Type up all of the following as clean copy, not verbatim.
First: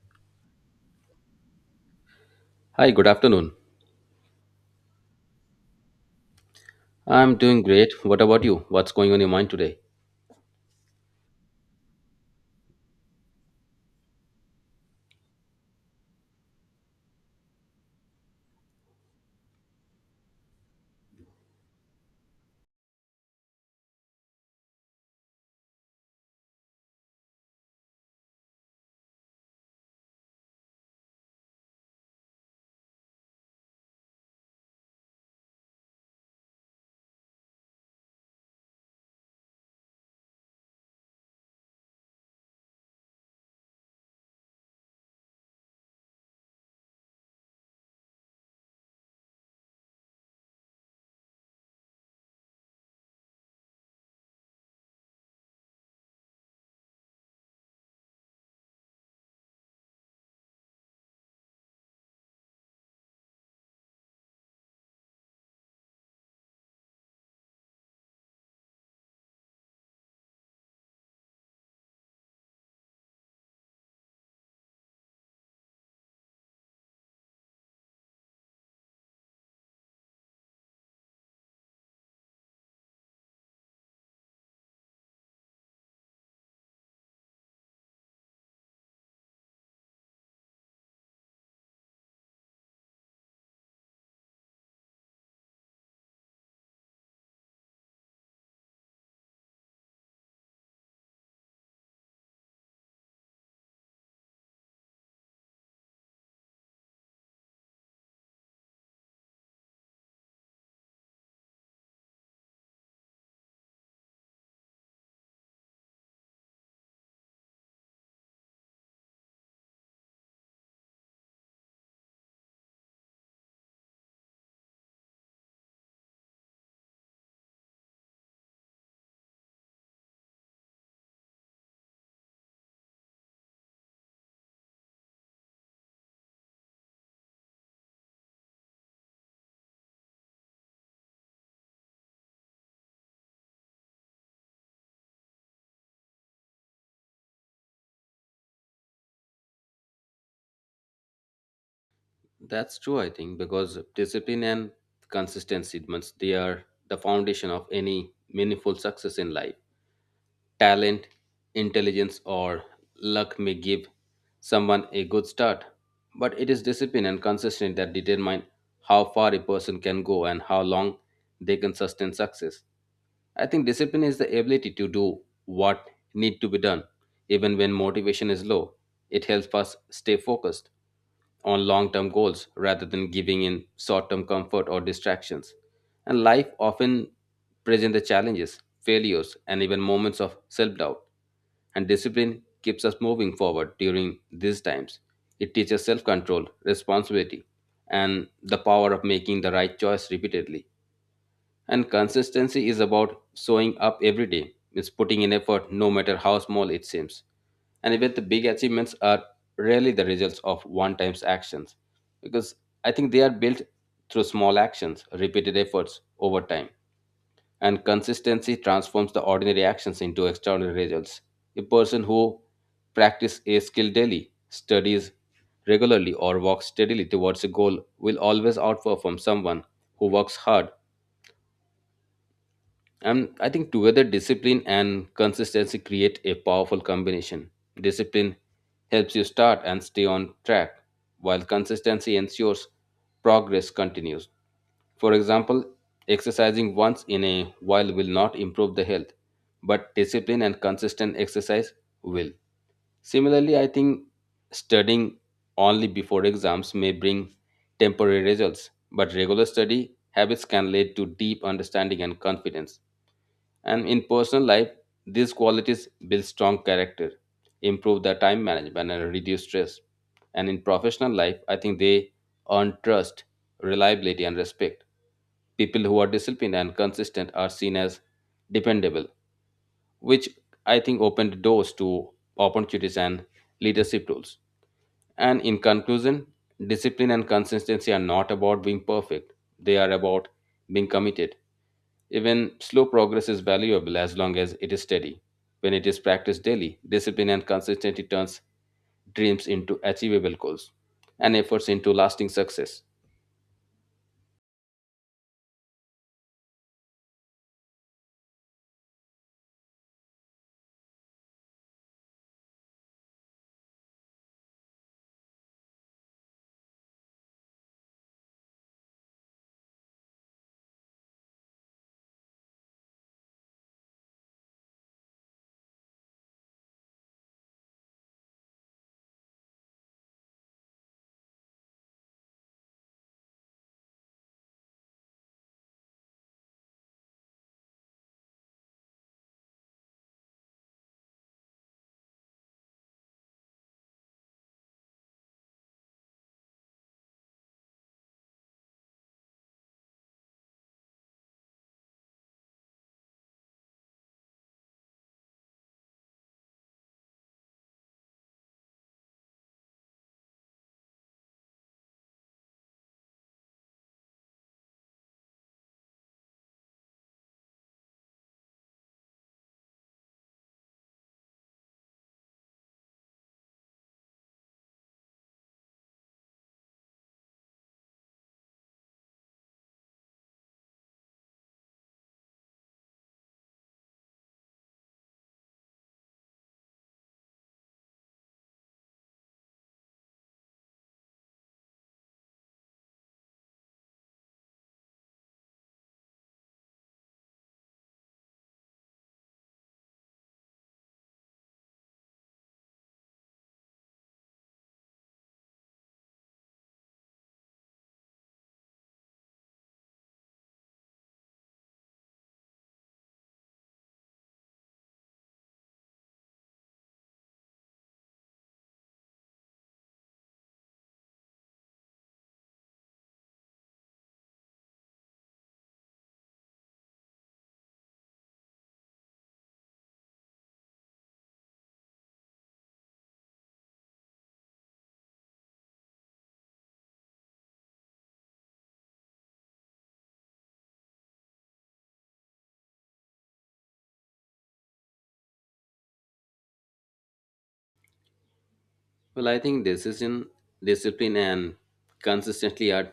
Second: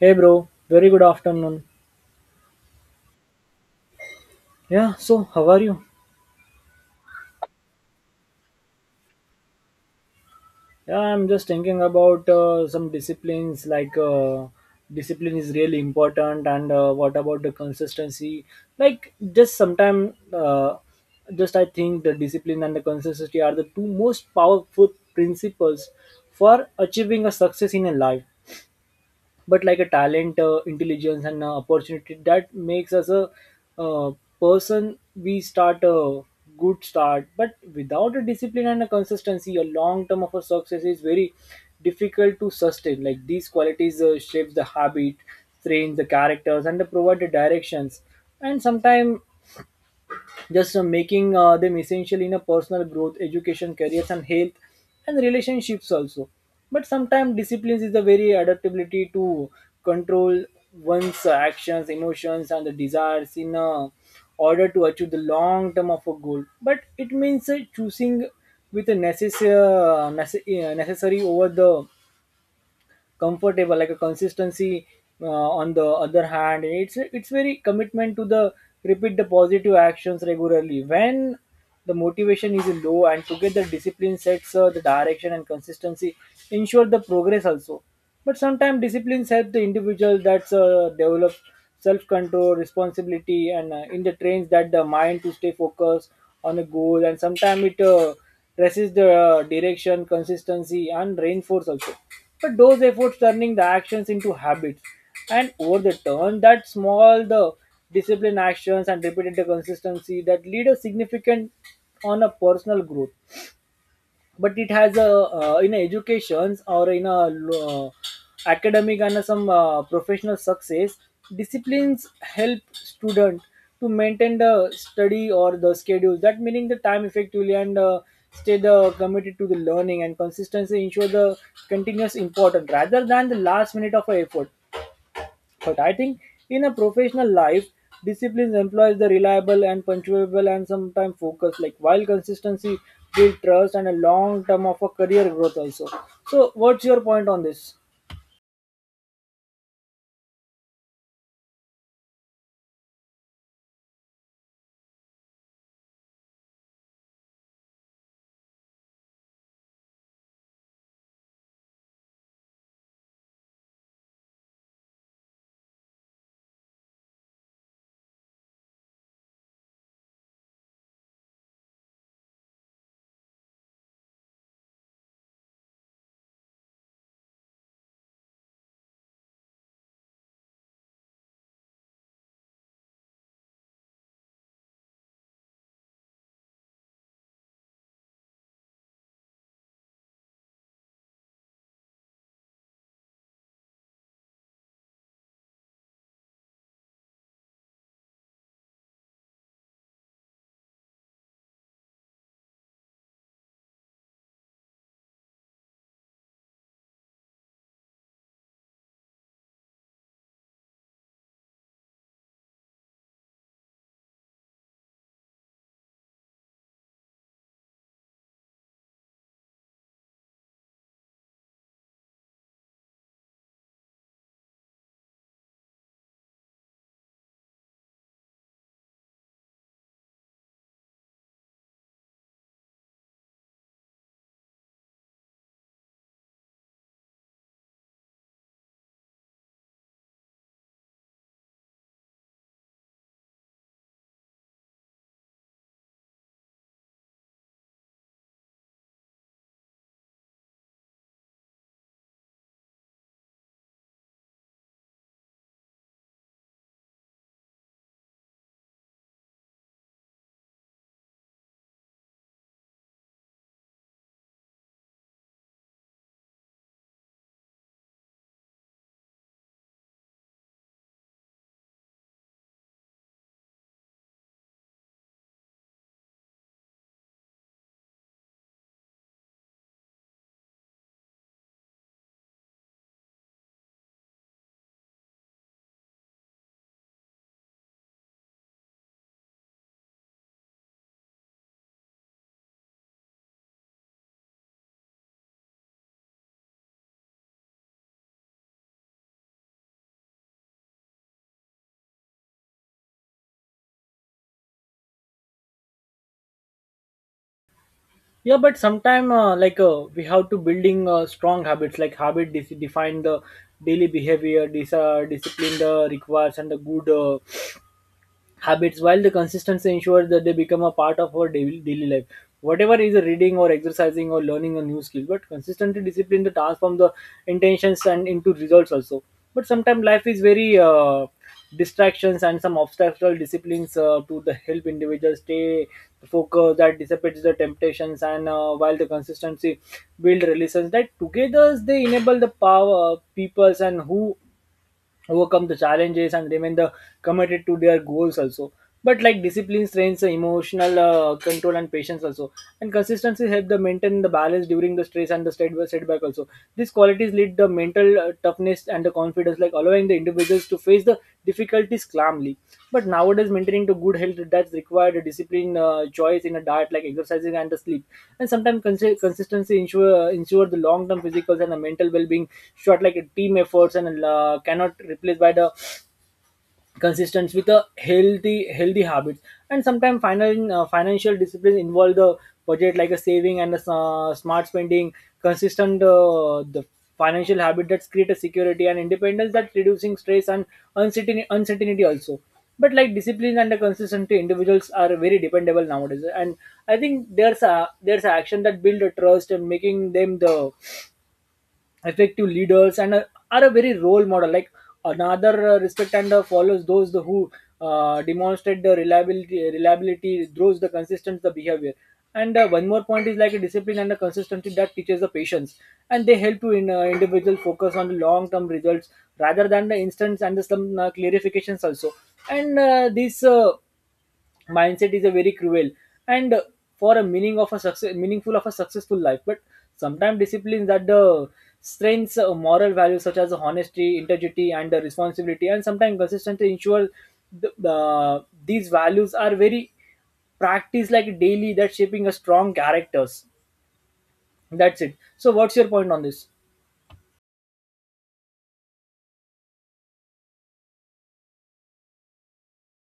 Hey bro, very good afternoon. Hi, good afternoon. Yeah, so how are you? I'm doing great. What about you? What's going on your mind today? Yeah, I'm just thinking about some disciplines like discipline is really important, and what about the consistency? Like just sometimes, just I think the discipline and the consistency are the two most powerful principles for achieving a success in a life. But like a talent, intelligence, and opportunity that makes us a uh, person, we start a good start, but without a discipline and a consistency, a long term of a success is very difficult to sustain. Like these qualities shapes the habit, trains the characters, and they provide the directions. And sometimes just making them essential in a personal growth, education, careers, and health and relationships also. But sometimes disciplines is the very adaptability to control one's actions, emotions, and the desires in order to achieve the long term of a goal. But it means choosing with a necessary over the comfortable. Like a consistency, uh, on the other hand, it's very commitment to the repeat the positive actions regularly when the motivation is low. And together, discipline sets the direction and consistency ensure the progress also. But sometimes disciplines help the individual that's develop self-control, responsibility, and in the trains that the mind to stay focused on a goal. And sometimes it resist the direction, consistency, and reinforce also. But those efforts turning the actions into habits, and over the turn, that small the discipline actions and repeated the consistency that lead a significant on a personal growth. But it has a in educations or in a academic and some professional success, disciplines help student to maintain the study or the schedule that meaning the time effectively, and stay the committed to the learning, and consistency ensure the continuous importance rather than the last minute of a effort. But I think in a professional life, discipline employs the reliable and punctual and sometimes focus. Like while consistency build trust and a long term of a career growth also. So what's your point on this? That's true, I think, because discipline and consistency means they are the foundation of any meaningful success in life. Talent, intelligence, or luck may give someone a good start, but it is discipline and consistency that determine how far a person can go and how long they can sustain success. I think discipline is the ability to do what need to be done, even when motivation is low. It helps us stay focused on long term goals rather than giving in short term comfort or distractions. And life often presents the challenges, failures, and even moments of self doubt. And discipline keeps us moving forward during these times. It teaches self control, responsibility, and the power of making the right choice repeatedly. And consistency is about showing up every day. It's putting in effort no matter how small it seems. And even the big achievements are rarely the results of one time's actions because I think they are built through small actions, repeated efforts over time. And consistency transforms the ordinary actions into extraordinary results. A person who practices a skill daily, studies regularly, or walks steadily towards a goal will always outperform someone who works hard. And I think together, discipline and consistency create a powerful combination. Discipline helps you start and stay on track, while consistency ensures progress continues. For example, exercising once in a while will not improve the health, but discipline and consistent exercise will. Similarly, I think studying only before exams may bring temporary results, but regular study habits can lead to deep understanding and confidence. And in personal life, these qualities build strong character, improve the time management, and reduce stress. And in professional life, I think they earn trust, reliability, and respect. People who are disciplined and consistent are seen as dependable, which I think opened doors to opportunities and leadership roles. And in conclusion, discipline and consistency are not about being perfect, they are about being committed. Even slow progress is valuable as long as it is steady. When it is practiced daily, discipline and consistency turns dreams into achievable goals and efforts into lasting success. Yeah, but sometime like we have to building strong habits. Like habit define the daily behavior, discipline the requires and the good. Habits, while the consistency ensures that they become a part of our daily life, whatever is a reading or exercising or learning a new skill. But consistently discipline the transform the intentions and into results also. But sometimes life is very distractions and some obstacle. Disciplines to the help individuals stay focused that dissipates the temptations, and while the consistency build relations that together, they enable the power peoples and who overcome the challenges and remain the committed to their goals also. But like discipline strains emotional control and patience also, and consistency help the maintain the balance during the stress and the setback also. These qualities lead the mental toughness and the confidence, like allowing the individual begins to face the difficulties calmly. But nowadays, maintaining the good health that's required discipline, choice in a diet like exercising and the sleep, and sometimes consistency ensure the long term physical and the mental well being. Short like a team efforts and cannot replaced by the consistent with a healthy habits. And sometimes financial discipline involve the budget like a saving and a smart spending. Consistent the financial habit that create a security and independence that reducing stress and uncertainty also. But like discipline and the consistency, individuals are very dependable nowadays, and I think there's a action that build a trust and making them the effective leaders and are a very role model, like another respect and follows those the who demonstrate the reliability those the consistent the behavior. And one more point is like a discipline and a consistency that teaches the patience, and they help to in, individual focus on the long term results rather than the instance and the some clarifications also. And this mindset is a very cruel and for a meaning of a success, meaningful of a successful life. But sometimes disciplines that the strengths moral values such as honesty, integrity, and responsibility, and sometimes consistency ensure the, these values are very practiced like daily that shaping a strong characters. That's it. So what's your point on this? Well, I think decision, discipline, and consistency are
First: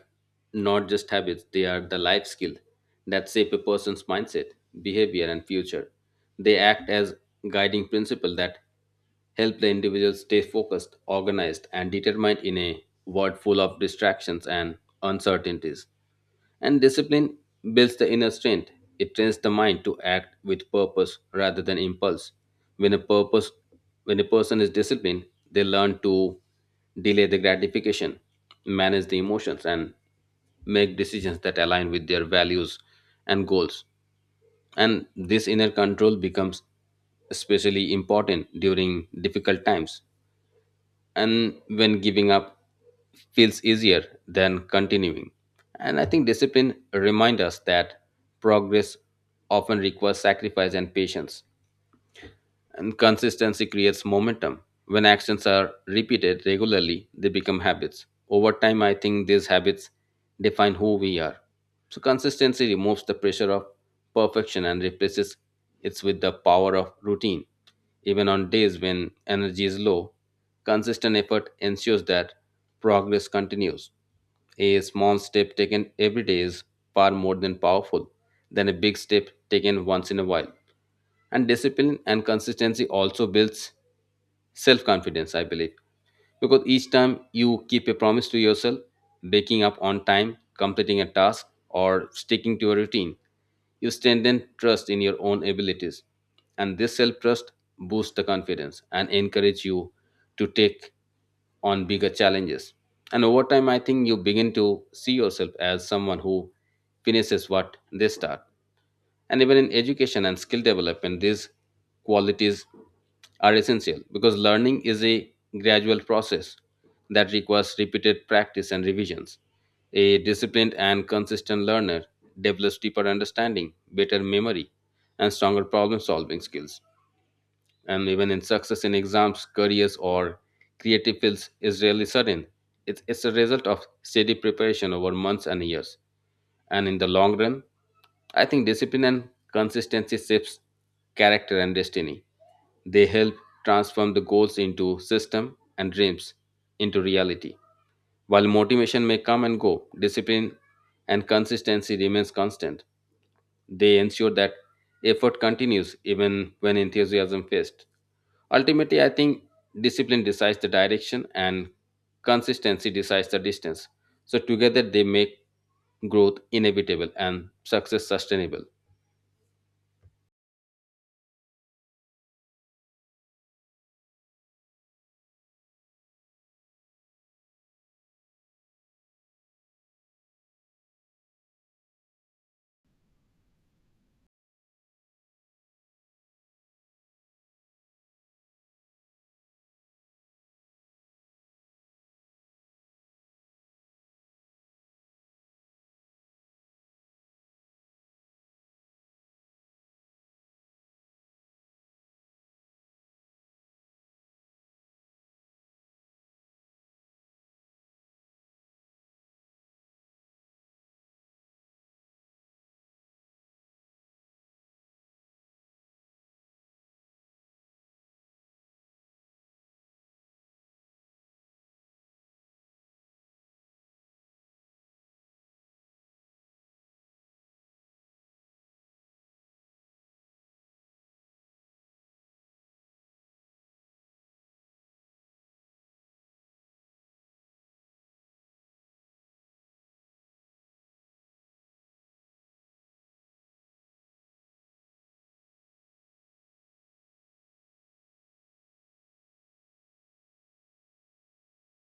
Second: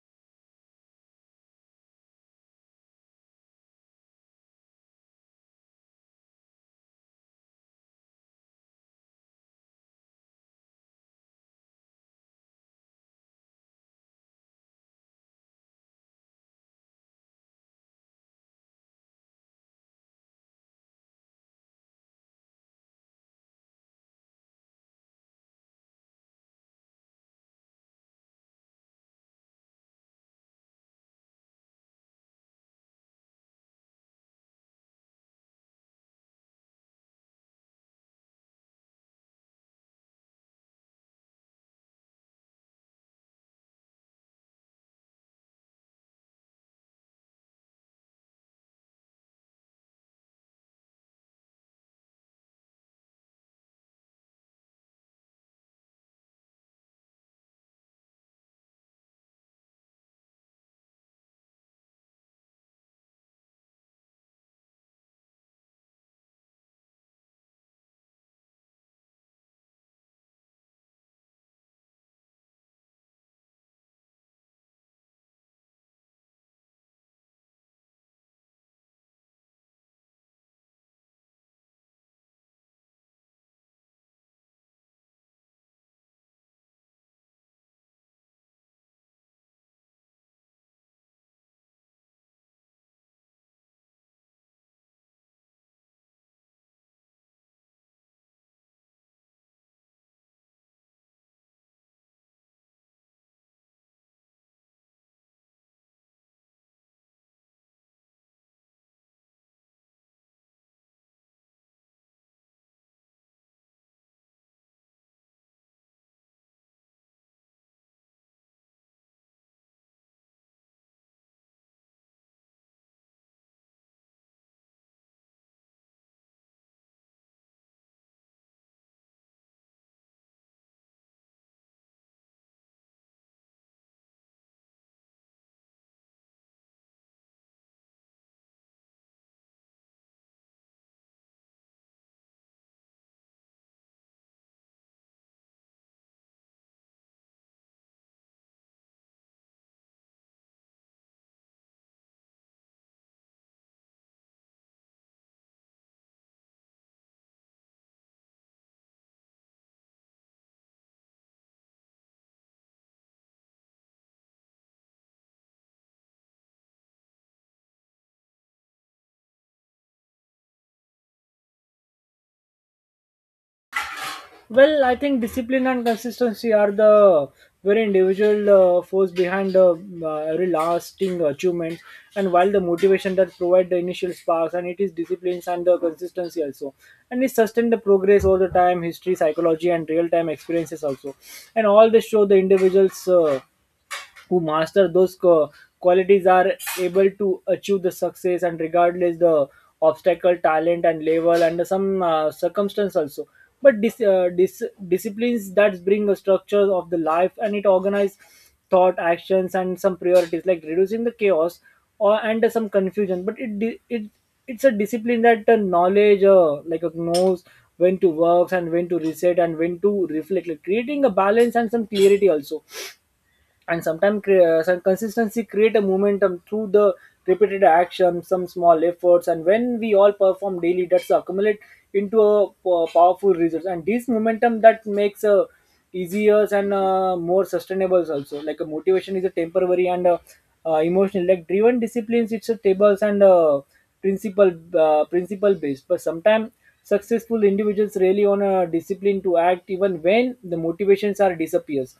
not just habits, they are the life skill that shape a person's mindset, behavior, and future. They act as guiding principle that help the individual stay focused, organized, and determined in a world full of distractions and uncertainties. And discipline builds the inner strength. It trains the mind to act with purpose rather than impulse. When a purpose when a person is disciplined, they learn to delay the gratification, manage the emotions and make decisions that align with their values and goals. And this inner control becomes especially important during difficult times and when giving up feels easier than continuing. And I think discipline reminds us that progress often requires sacrifice and patience. And consistency creates momentum. When actions are repeated regularly, they become habits. Over time, I think these habits define who we are. So, consistency removes the pressure of perfection and replaces it with the power of routine. Even on days when energy is low, consistent effort ensures that progress continues. A small step taken every day is far more than powerful than a big step taken once in a while. And discipline and consistency also builds self confidence, I believe, because each time you keep a promise to yourself, waking up on time, completing a task, or sticking to a routine, you strengthen trust in your own abilities. And this self trust boosts the confidence and encourage you to take on bigger challenges. And over time, I think you begin to see yourself as someone who finishes what they start. And even in education and skill development, these qualities are essential because learning is a gradual process that requires repeated practice and revisions. A disciplined and consistent learner develops deeper understanding, better memory, and stronger problem solving skills. And even in success in exams, careers, or creative fields is rarely sudden. It's a result of steady preparation over months and years. And in the long run, I think discipline and consistency shapes character and destiny. They help transform the goals into system and dreams into reality. While motivation may come and go, discipline and consistency remains constant. They ensure that effort continues even when enthusiasm fades. Ultimately, I think discipline decides the direction and consistency decides the distance. So together they make growth inevitable and success sustainable. Well, I think discipline and consistency are the very individual force behind every lasting achievement. And while the motivation that provide the initial sparks, and it is disciplines and the consistency also, and it sustain the progress over the time, history, psychology, and real time experiences also, and all this show the individuals. Who master those qualities are able to achieve the success, and regardless the obstacle, talent and level and some circumstance also. But disciplines that bring a structure of the life, and it organize thought, actions, and some priorities, like reducing the chaos or and some confusion. But it, it's a discipline that knowledge, like knows when to work and when to reset and when to reflect, like creating a balance and some clarity also. And sometimes some consistency create a momentum through the repeated action, some small efforts, and when we all perform daily, that's accumulate into a powerful results, and this momentum that makes a easier and more sustainable also. Like a motivation is a temporary and emotional, like driven disciplines, it's a tables and principle, principle based. But sometimes successful individuals really on a discipline to act even when the motivations are disappears.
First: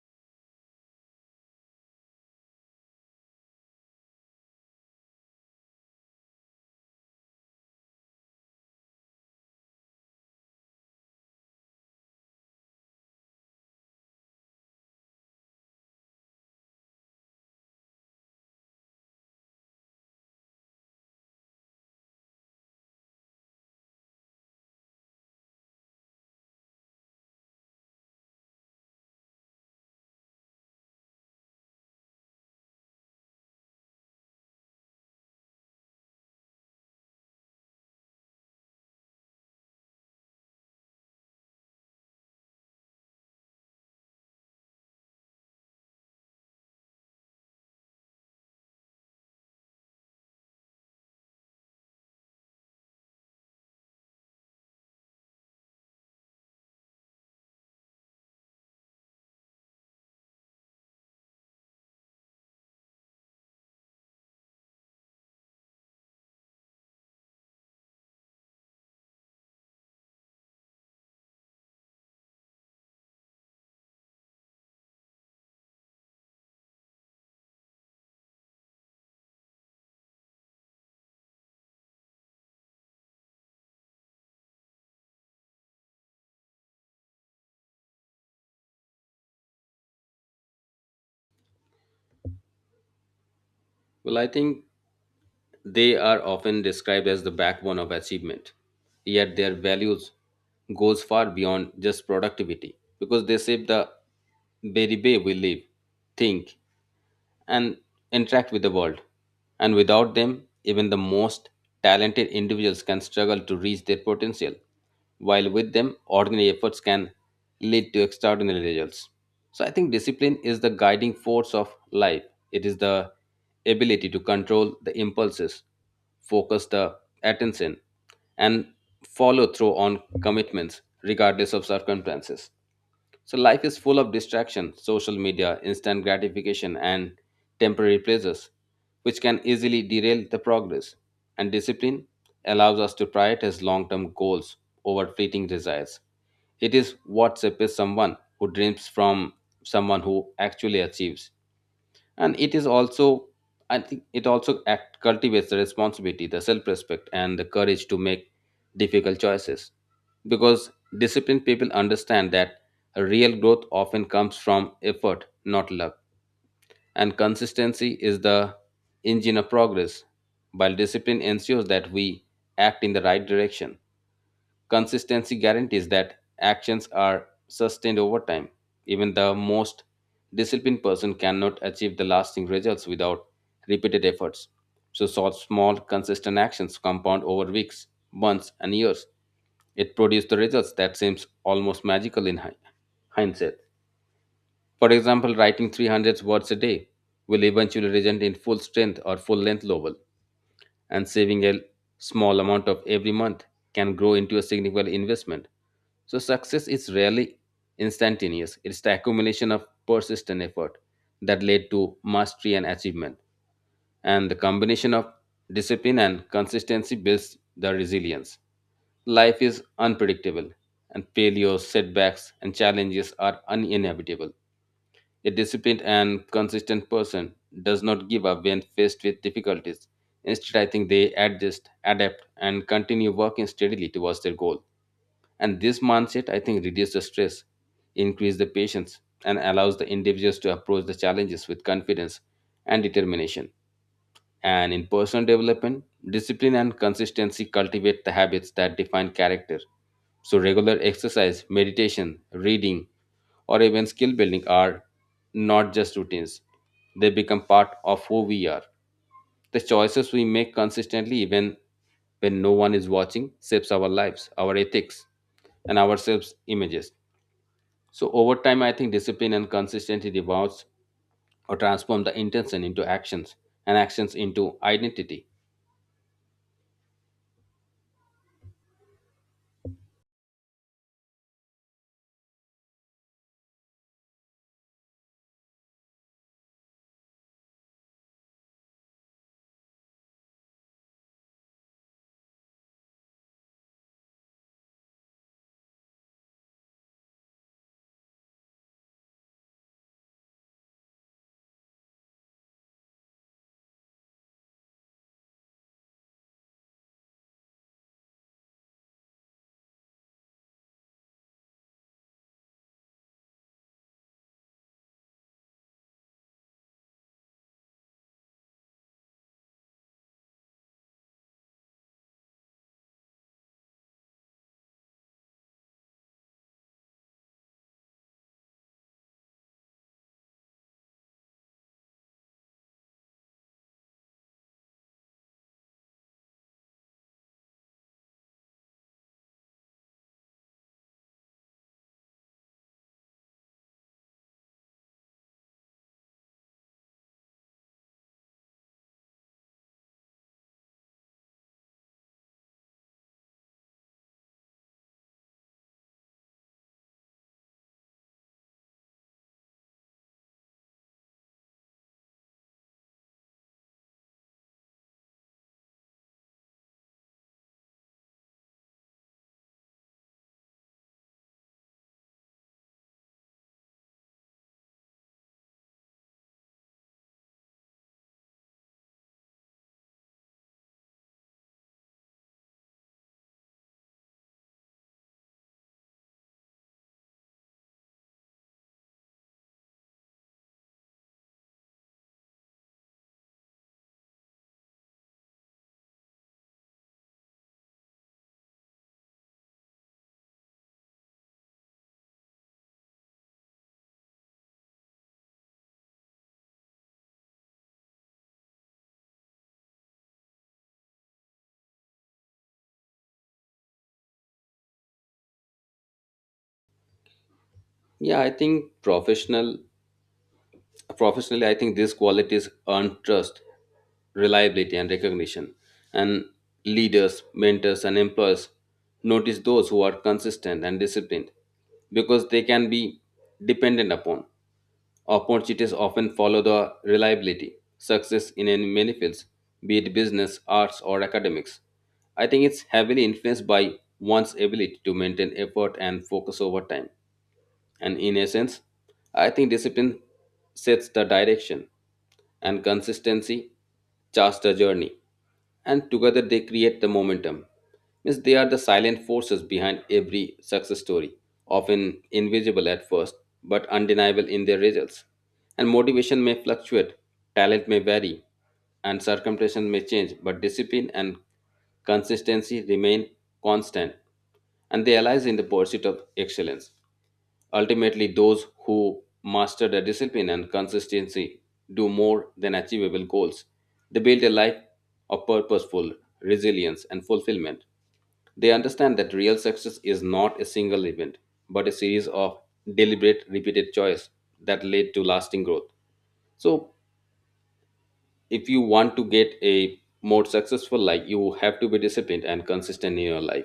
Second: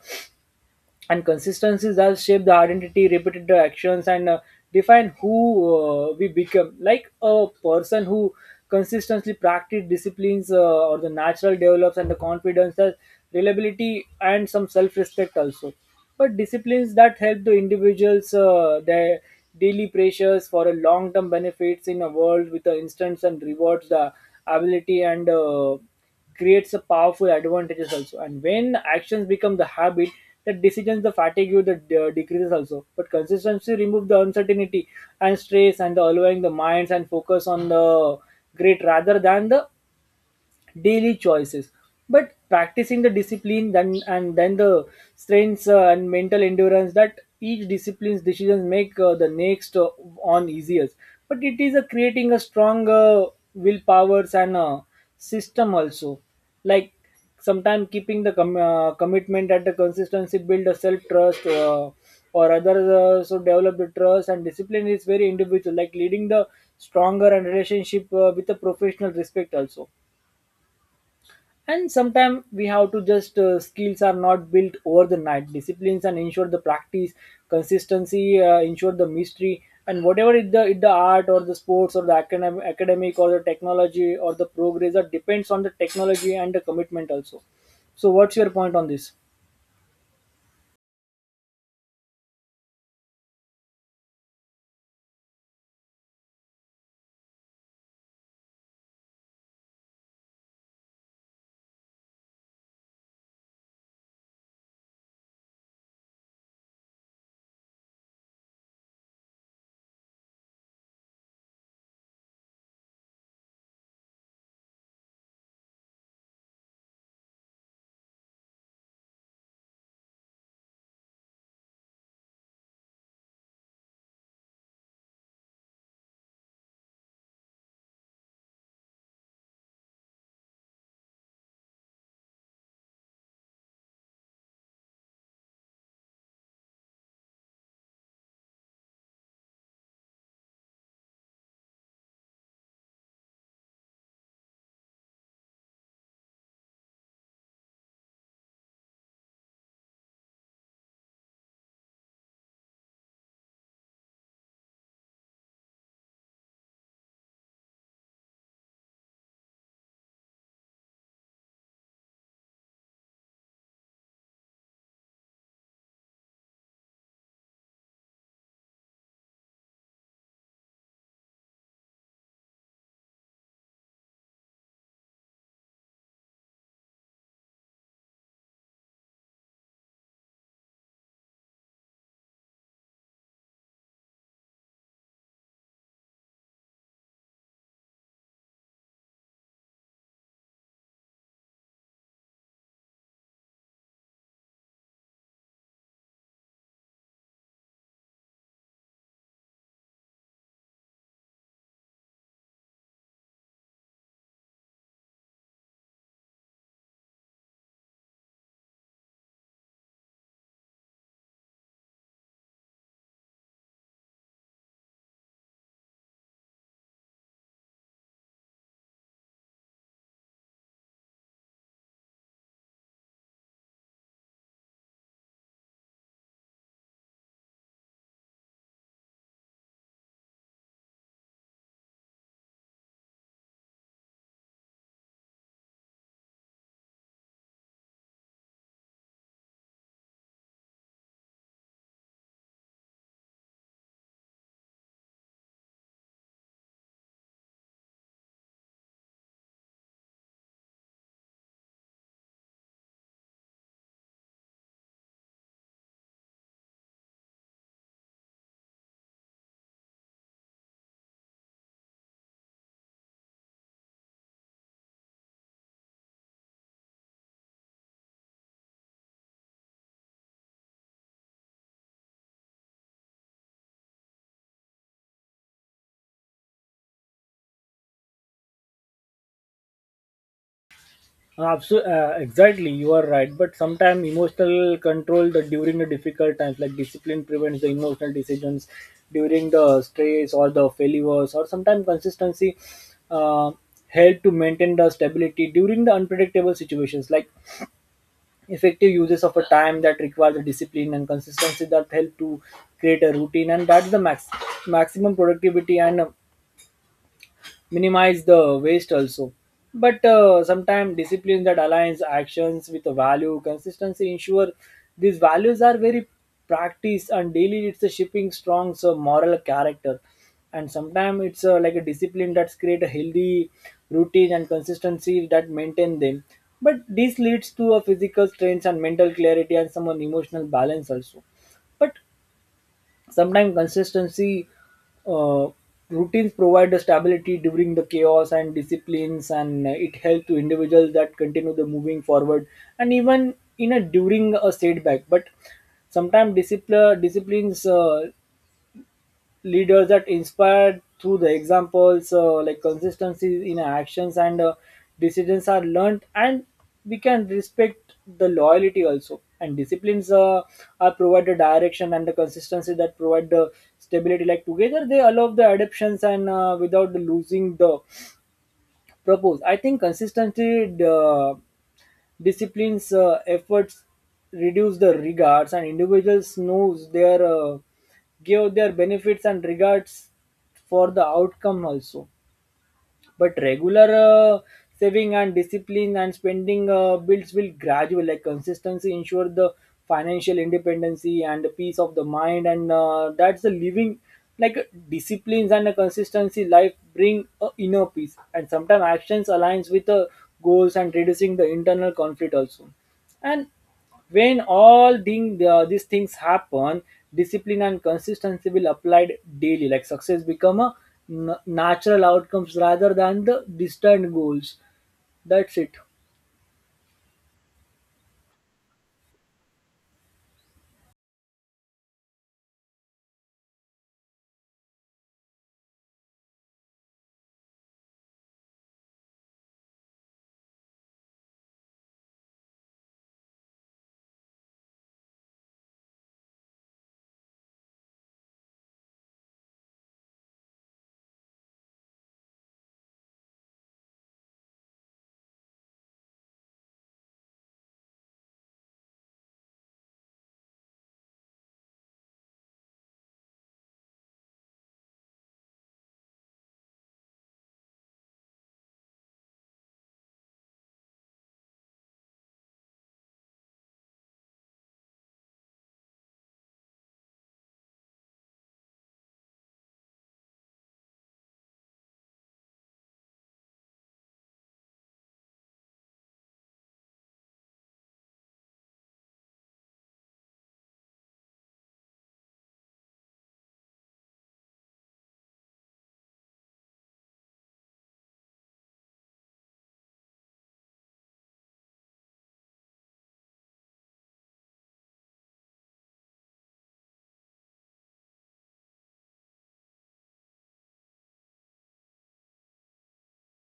And consistencies that shape the identity, repeated the actions, and define who we become. Like a person who consistently practice disciplines, or the natural develops and the confidence that reliability and some self-respect also. But disciplines that help the individuals their daily pressures for a long-term benefits in a world with the instants and rewards, the ability and creates a powerful advantages also. And when actions become the habit, the decisions, the fatigue the decreases also. But consistency remove the uncertainty and stress, and the allowing the minds and focus on the great rather than the daily choices. But practicing the discipline then and then, the strengths and mental endurance that each discipline's decisions make the next on easier. But it is creating a strong willpowers and system also. Like sometimes keeping the commitment at the consistency build a self trust, or other so develop the trust and discipline is very individual, like leading the stronger and relationship with the professional respect also. And sometimes we have to just skills are not built over the night. Disciplines and ensure the practice, consistency ensure the mystery. And whatever it the art or the sports or the academic or the technology or the progress that depends on the technology and the commitment also. So what's your point on this? Well, I think they are often described as the backbone of achievement. Yet their values goes far beyond just productivity because they shape the very way we live, think, and interact with the world. And without them, even the most talented individuals can struggle to reach their potential, while with them, ordinary efforts can lead to extraordinary results. So I think discipline is the guiding force of life. It is the ability to control the impulses, focus the attention, and follow through on commitments regardless of circumstances. So life is full of distraction, social media, instant gratification, and temporary pleasures, which can easily derail the progress. And discipline allows us to prioritize long-term goals over fleeting desires. It is what separates someone who dreams from someone who actually achieves. And it is also, I think it also act, cultivates the responsibility, the self-respect, and the courage to make difficult choices because disciplined people understand that real growth often comes from effort not luck. And consistency is the engine of progress. While discipline ensures that we act in the right direction, consistency guarantees that actions are sustained over time. Even the most disciplined person cannot achieve the lasting results without repeated efforts. So, small, consistent actions compound over weeks, months, and years. It produces the results that seems almost magical in hindsight. For example, writing 300 words a day will eventually result in full strength or full length novel. And saving a small amount of every month can grow into a significant investment. So success is rarely instantaneous. It's the accumulation of persistent effort that led to mastery and achievement. And the combination of discipline and consistency builds the resilience. Life is unpredictable, and failures, setbacks, and challenges are uninevitable. A disciplined and consistent person does not give up when faced with difficulties. Instead, I think they adjust, adapt, and continue working steadily towards their goal. And this mindset, I think, reduces the stress, increases the patience, and allows the individuals to approach the challenges with confidence and determination. And in personal development, discipline and consistency cultivate the habits that define character. So, regular exercise, meditation, reading, or even skill building are not just routines, they become part of who we are. The choices we make consistently, even when no one is watching, shapes our lives, our ethics, and ourselves images. So, over time, I think discipline and consistency develops or transform the intention into actions and actions into identity. Absolutely, exactly. You are right. But sometimes emotional control the during the difficult times, like discipline prevents the emotional decisions during the stress or the failures, or sometimes consistency uh, help to maintain the stability during the unpredictable situations. Like effective uses of a time that require the discipline and consistency that help to create a routine, and that's the maximum productivity, and minimize the waste also. But sometimes discipline that aligns actions with a value, consistency ensure these values are very practiced and daily, it's a shipping strong so moral character. And sometimes it's like a discipline that's create a healthy routine and consistency that maintain them. But this leads to a physical strength and mental clarity and some emotional balance also. But sometimes consistency, uh, routines provide the stability during the chaos, and disciplines and it helps to individuals that continue the moving forward, and even in a during a setback. But sometimes disciplines leaders that inspired through the examples, like consistency in actions and decisions are learned, and we can respect the loyalty also. And disciplines are provide the direction and the consistency that provide the stability, like together they allow the adaptations and without the losing the propose. I think consistency disciplines efforts reduce the regards and individuals knows their give their benefits and regards for the outcome also. But regular saving and discipline and spending builds will gradual like consistency ensure the financial independency and the peace of the mind, and that's the living, like disciplines and a consistency life bring a inner peace, and sometimes actions aligns with the goals and reducing the internal conflict also. And when these things happen, discipline and consistency will applied daily. Like success become a natural outcomes rather than the distant goals. That's it. Yeah, I think professionally, I think these qualities earn trust, reliability, and recognition. And leaders, mentors, and employers notice those who are consistent and disciplined because they can be dependent upon. Opportunities often follow the reliability, success in any many fields, be it business, arts, or academics. I think it's heavily influenced by one's ability to maintain effort and focus over time. And in essence, I think discipline sets the direction and consistency charts the journey. And together they create the momentum. Means they are the silent forces behind every success story, often invisible at first, but undeniable in their results. And motivation may fluctuate, talent may vary, and circumstances may change, but discipline and consistency remain constant and they align in the pursuit of excellence. Ultimately, those who master the discipline and consistency do more than achievable goals. They build a life of purposeful resilience and fulfillment. They understand that real success is not a single event, but a series of deliberate, repeated choice that lead to lasting growth. So, if you want to get a more successful life, you have to be disciplined and consistent in your life.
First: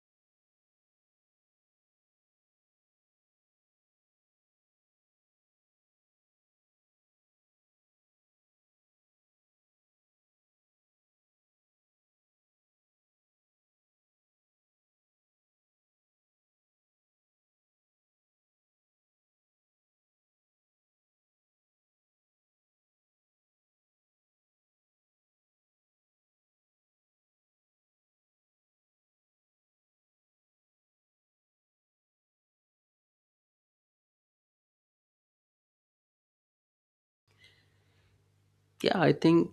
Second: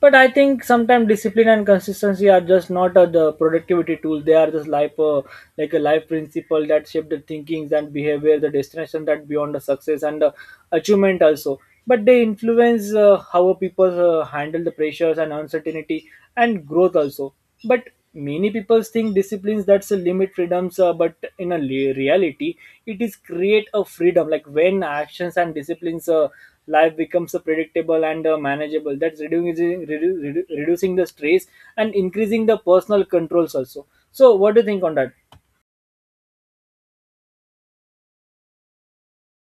But I think sometimes discipline and consistency are just not the productivity tools. They are just life, like a life principle that shape the thinkings and behavior, the destination that beyond the success and the achievement also. But they influence how people handle the pressures and uncertainty and growth also. But many people think disciplines that's a limit freedoms, but in a reality, it is create a freedom. Like when actions and disciplines. Life becomes a predictable and manageable, that's reducing reducing the stress and increasing the personal controls also. So what do you think on that? Yeah, I think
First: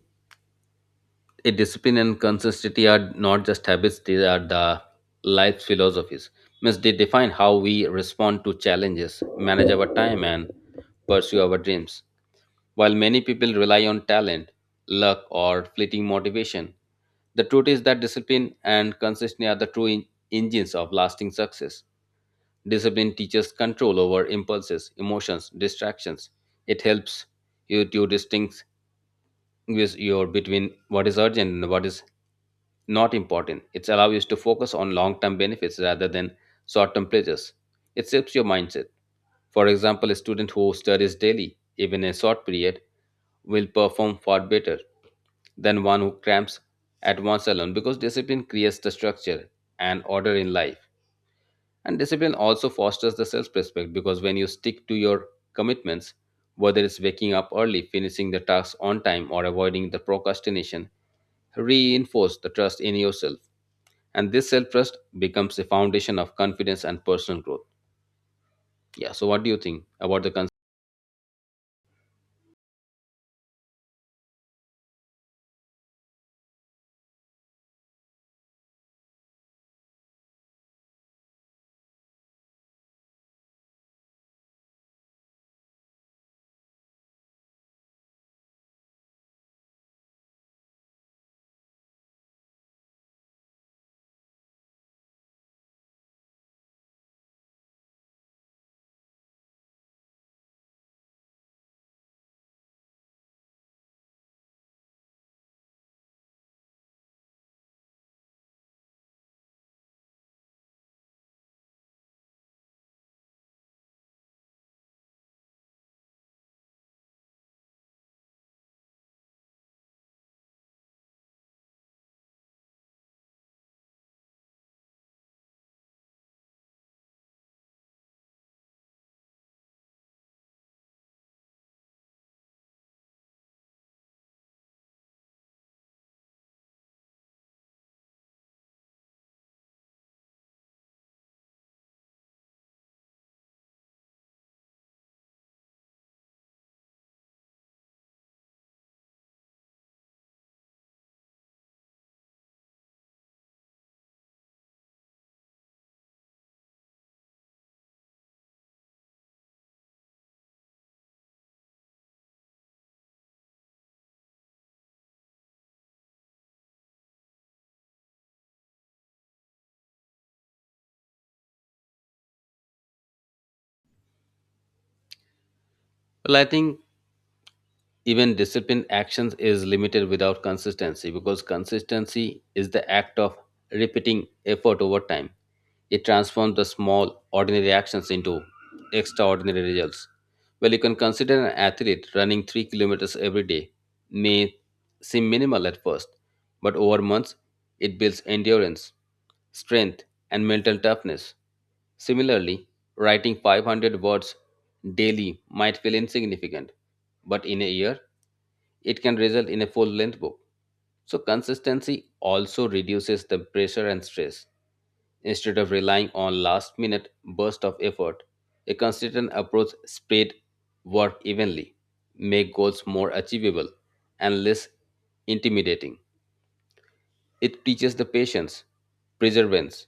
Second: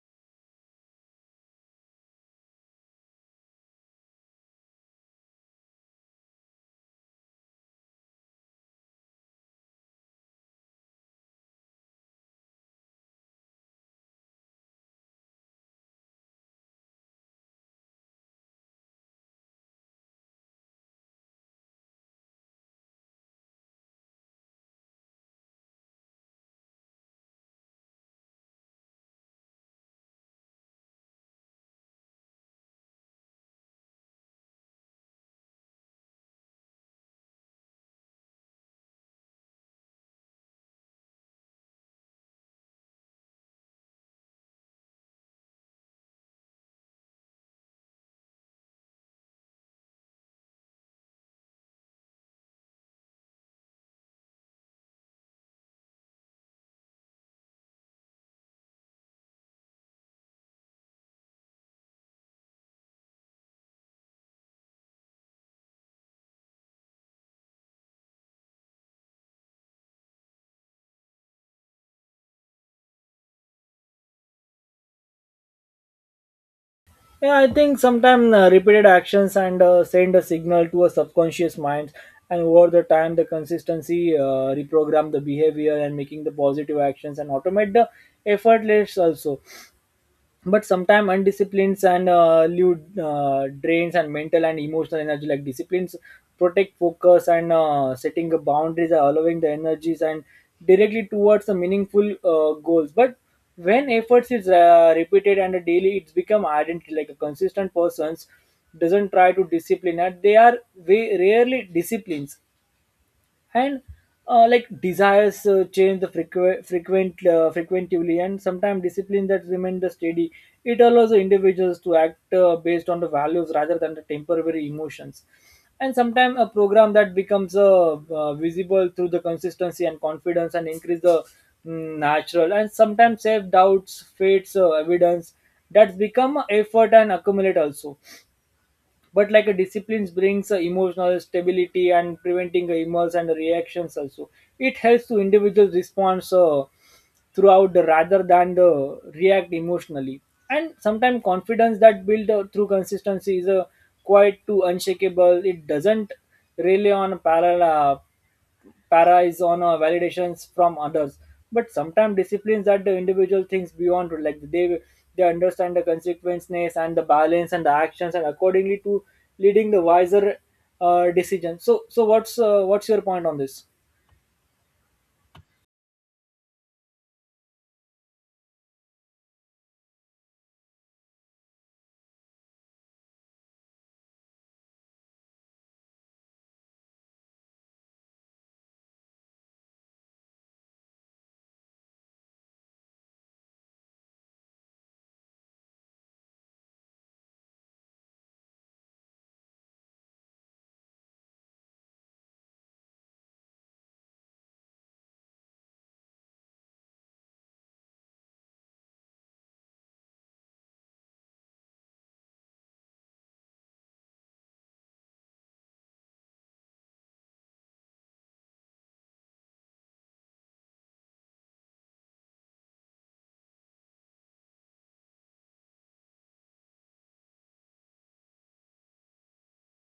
a discipline and consistency are not just habits, they are the life philosophies. Means they define how we respond to challenges, manage our time, and pursue our dreams. While many people rely on talent, luck, or fleeting motivation, the truth is that discipline and consistency are the true engines of lasting success. Discipline teaches control over impulses, emotions, distractions. It helps you to distinct with your between what is urgent and what is not important. It allows you to focus on long-term benefits rather than short-term pleasures. It shapes your mindset. For example, a student who studies daily, even a short period, will perform far better than one who cramps at once alone because discipline creates the structure and order in life. And discipline also fosters the self respect because when you stick to your commitments, whether it's waking up early, finishing the tasks on time, or avoiding the procrastination, reinforce the trust in yourself. And this self trust becomes the foundation of confidence and personal growth. Yeah, so what do you think about the concept? Yeah, I think sometimes repeated actions and send a signal to a subconscious mind, and over the time the consistency reprogram the behavior and making the positive actions and automate the effortless also. But sometimes undisciplines and lewd drains and mental and emotional energy, like disciplines protect focus and setting the boundaries and allowing the energies and directly towards the meaningful goals. But when efforts is repeated and daily, it's become identity, like a consistent persons doesn't try to discipline and they are very rarely disciplines. And like desires change the frequently, and sometimes discipline that remain the steady. It allows the individuals to act based on the values rather than the temporary emotions. And sometimes a program that becomes visible through the consistency and confidence and increase the natural, and sometimes self doubts fates evidence that's become effort and accumulate also. But like a discipline brings a emotional stability and preventing the emails and reactions also. It helps to individual response throughout the rather than the react emotionally. And sometimes confidence that build through consistency is quite too unshakable. It doesn't rely on parallel uh, para is on validations from others. But sometimes disciplines that the individual thinks beyond, like they understand the consequences and the balance and the actions and accordingly to leading the wiser decision. So what's your point on this? Well, I think even disciplined actions is limited without consistency because consistency is the act of repeating effort over time. It transforms the small, ordinary actions into extraordinary results. Well, you can consider an athlete running 3 kilometers every day may seem minimal at first, but over months, it builds endurance, strength, and mental toughness. Similarly, writing 500 words daily might feel insignificant, but in a year, it can result in a full length book. So, consistency also reduces the pressure and stress. Instead of relying on last minute bursts of effort, a consistent approach spread work evenly, make goals more achievable and less intimidating. It teaches the patience, perseverance,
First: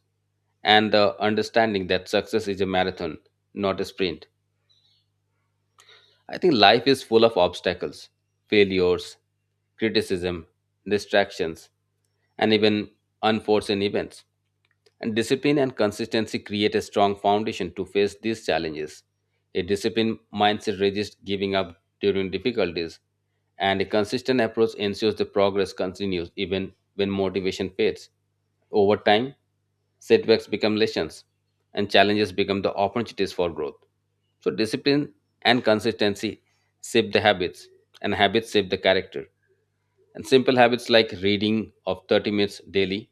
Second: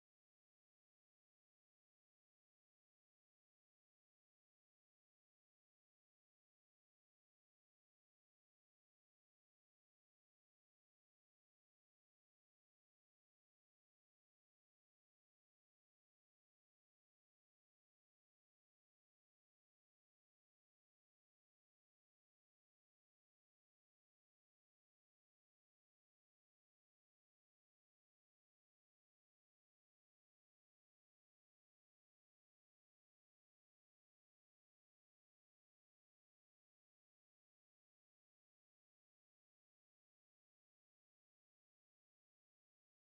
and the understanding that success is a marathon, not a sprint. I think life is full of obstacles, failures, criticism, distractions, and even unforeseen events. And discipline and consistency create a strong foundation to face these challenges. A disciplined mindset resists giving up during difficulties, and a consistent approach ensures the progress continues even when motivation fades. Over time, setbacks become lessons, and challenges become the opportunities for growth. So, discipline and consistency shape the habits, and habits shape the character. And simple habits like reading of 30 minutes daily,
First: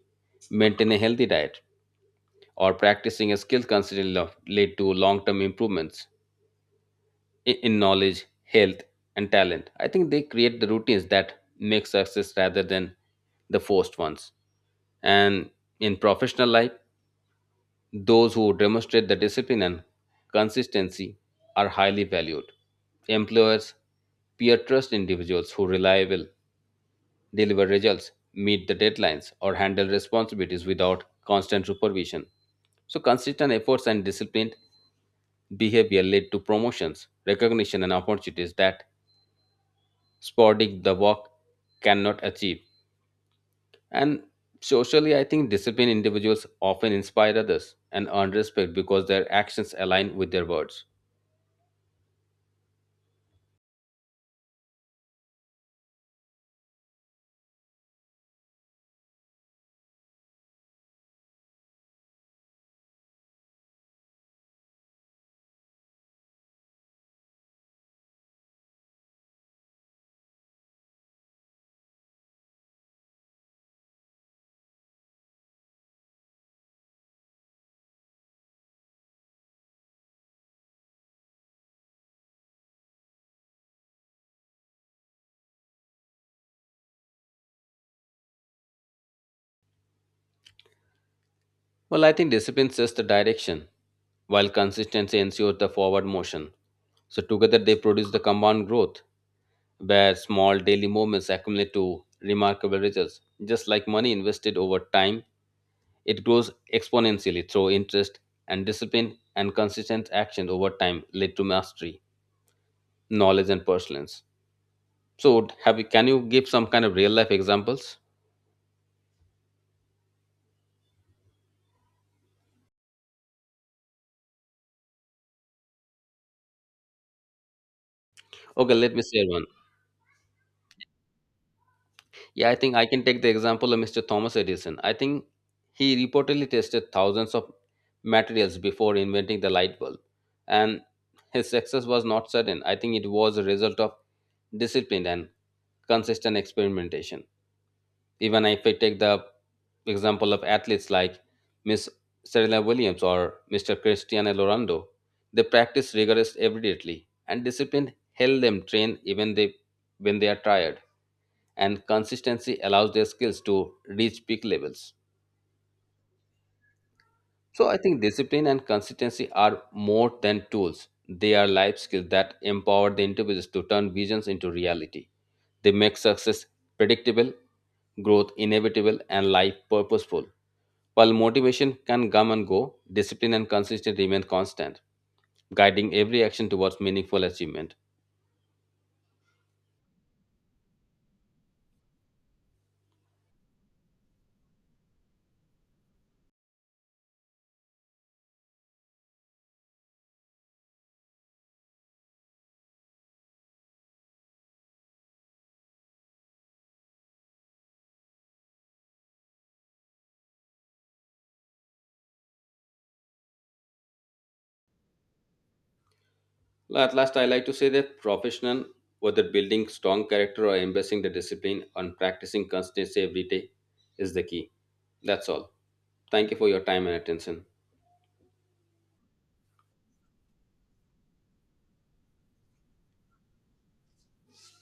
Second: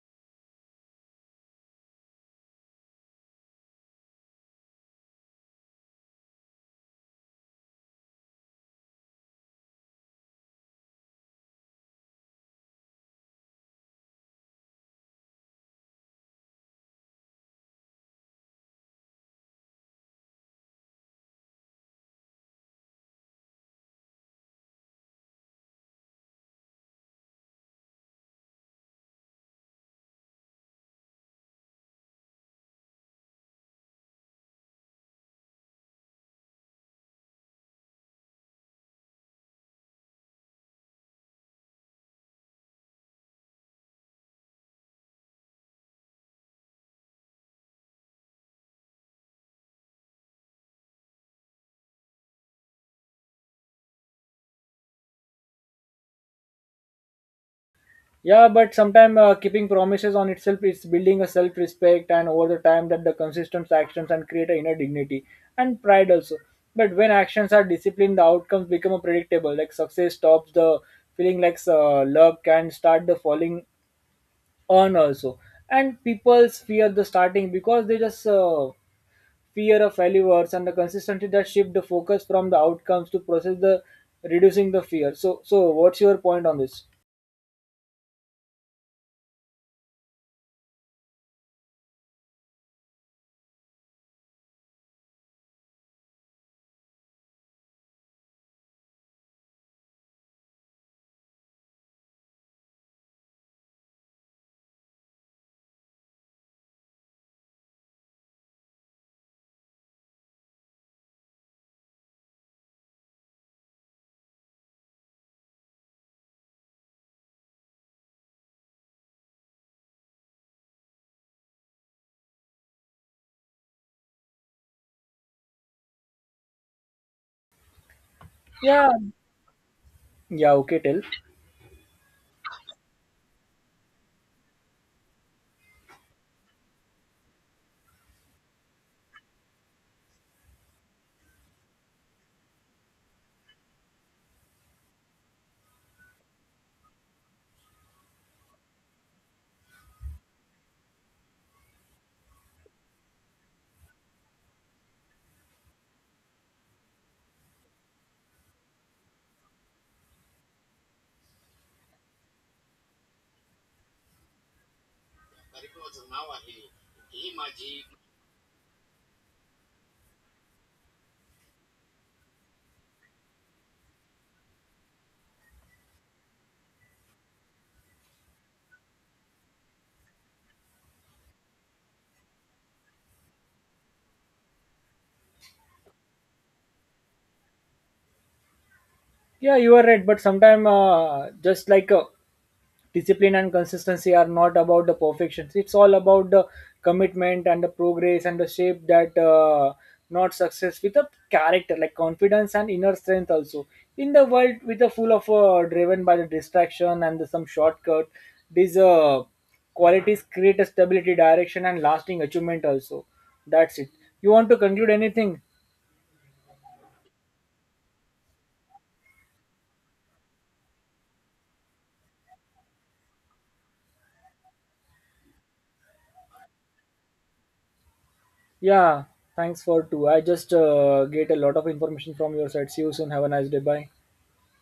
maintain a healthy diet, or practicing a skill constantly lead to long-term improvements in knowledge, health, and talent. I think they create the routines that make success rather than the forced ones. And in professional life, those who demonstrate the discipline and consistency are highly valued. Employers peer trust individuals who reliable deliver results, meet the deadlines, or handle responsibilities without constant supervision. So consistent efforts and discipline behavior led to promotions, recognition, and opportunities that sporadic the work cannot achieve. And socially, I think disciplined individuals often inspire others and earn respect because their actions align with their words. Yeah, but sometimes keeping promises on itself is building a self-respect, and over the time that the consistent actions and create a inner dignity and pride also. But when actions are disciplined, the outcomes become a predictable. Like success stops the feeling like love can start the falling on also, and people fear the starting because they just fear of failures and the consistency that shift the focus from the outcomes to process the reducing the fear. So, so what's your point on this? Well, I think discipline sets the direction, while consistency ensures the forward motion. So together they produce the compound growth, where small daily movements accumulate to remarkable results. Just like money invested over time, it grows exponentially through interest, and discipline and consistent action over time lead to mastery, knowledge, and perseverance. So, can you give some kind of real life examples? Okay, Yeah, let me share one. Yeah, okay, tell. Yeah, I think I can take the example of Mr. Thomas Edison. I think he reportedly tested thousands of materials before inventing the light bulb, and his success was not sudden. I think it was a result of discipline and consistent experimentation. Even if I take the example of athletes like Miss Serena Williams or Mr. Cristiano Ronaldo, they practice rigorous every and discipline help them train even they when they are tired, and consistency allows their skills to reach peak levels. So I think discipline and consistency are more than tools. They are life skills that empower the individuals to turn visions into reality. They make success predictable, growth inevitable, and life purposeful. While motivation can come and go, discipline and consistency remain constant, guiding every action towards meaningful achievement. Yeah, you are right. But sometimes, just like discipline and consistency are not about the perfection. It's all about the commitment and the progress and the shape that not success with a character, like confidence and inner strength also. In the world with a full of driven by the distraction and the, some shortcut, these qualities create a stability, direction, and lasting achievement also. That's it. You want to conclude anything? At last, I like to say that professional, whether building strong character or embracing the discipline and practicing consistency every day, is the key. That's all. Thank you for your time and attention. Yeah, thanks for too. I just get a lot of information from your side. See you soon. Have a nice day. Bye.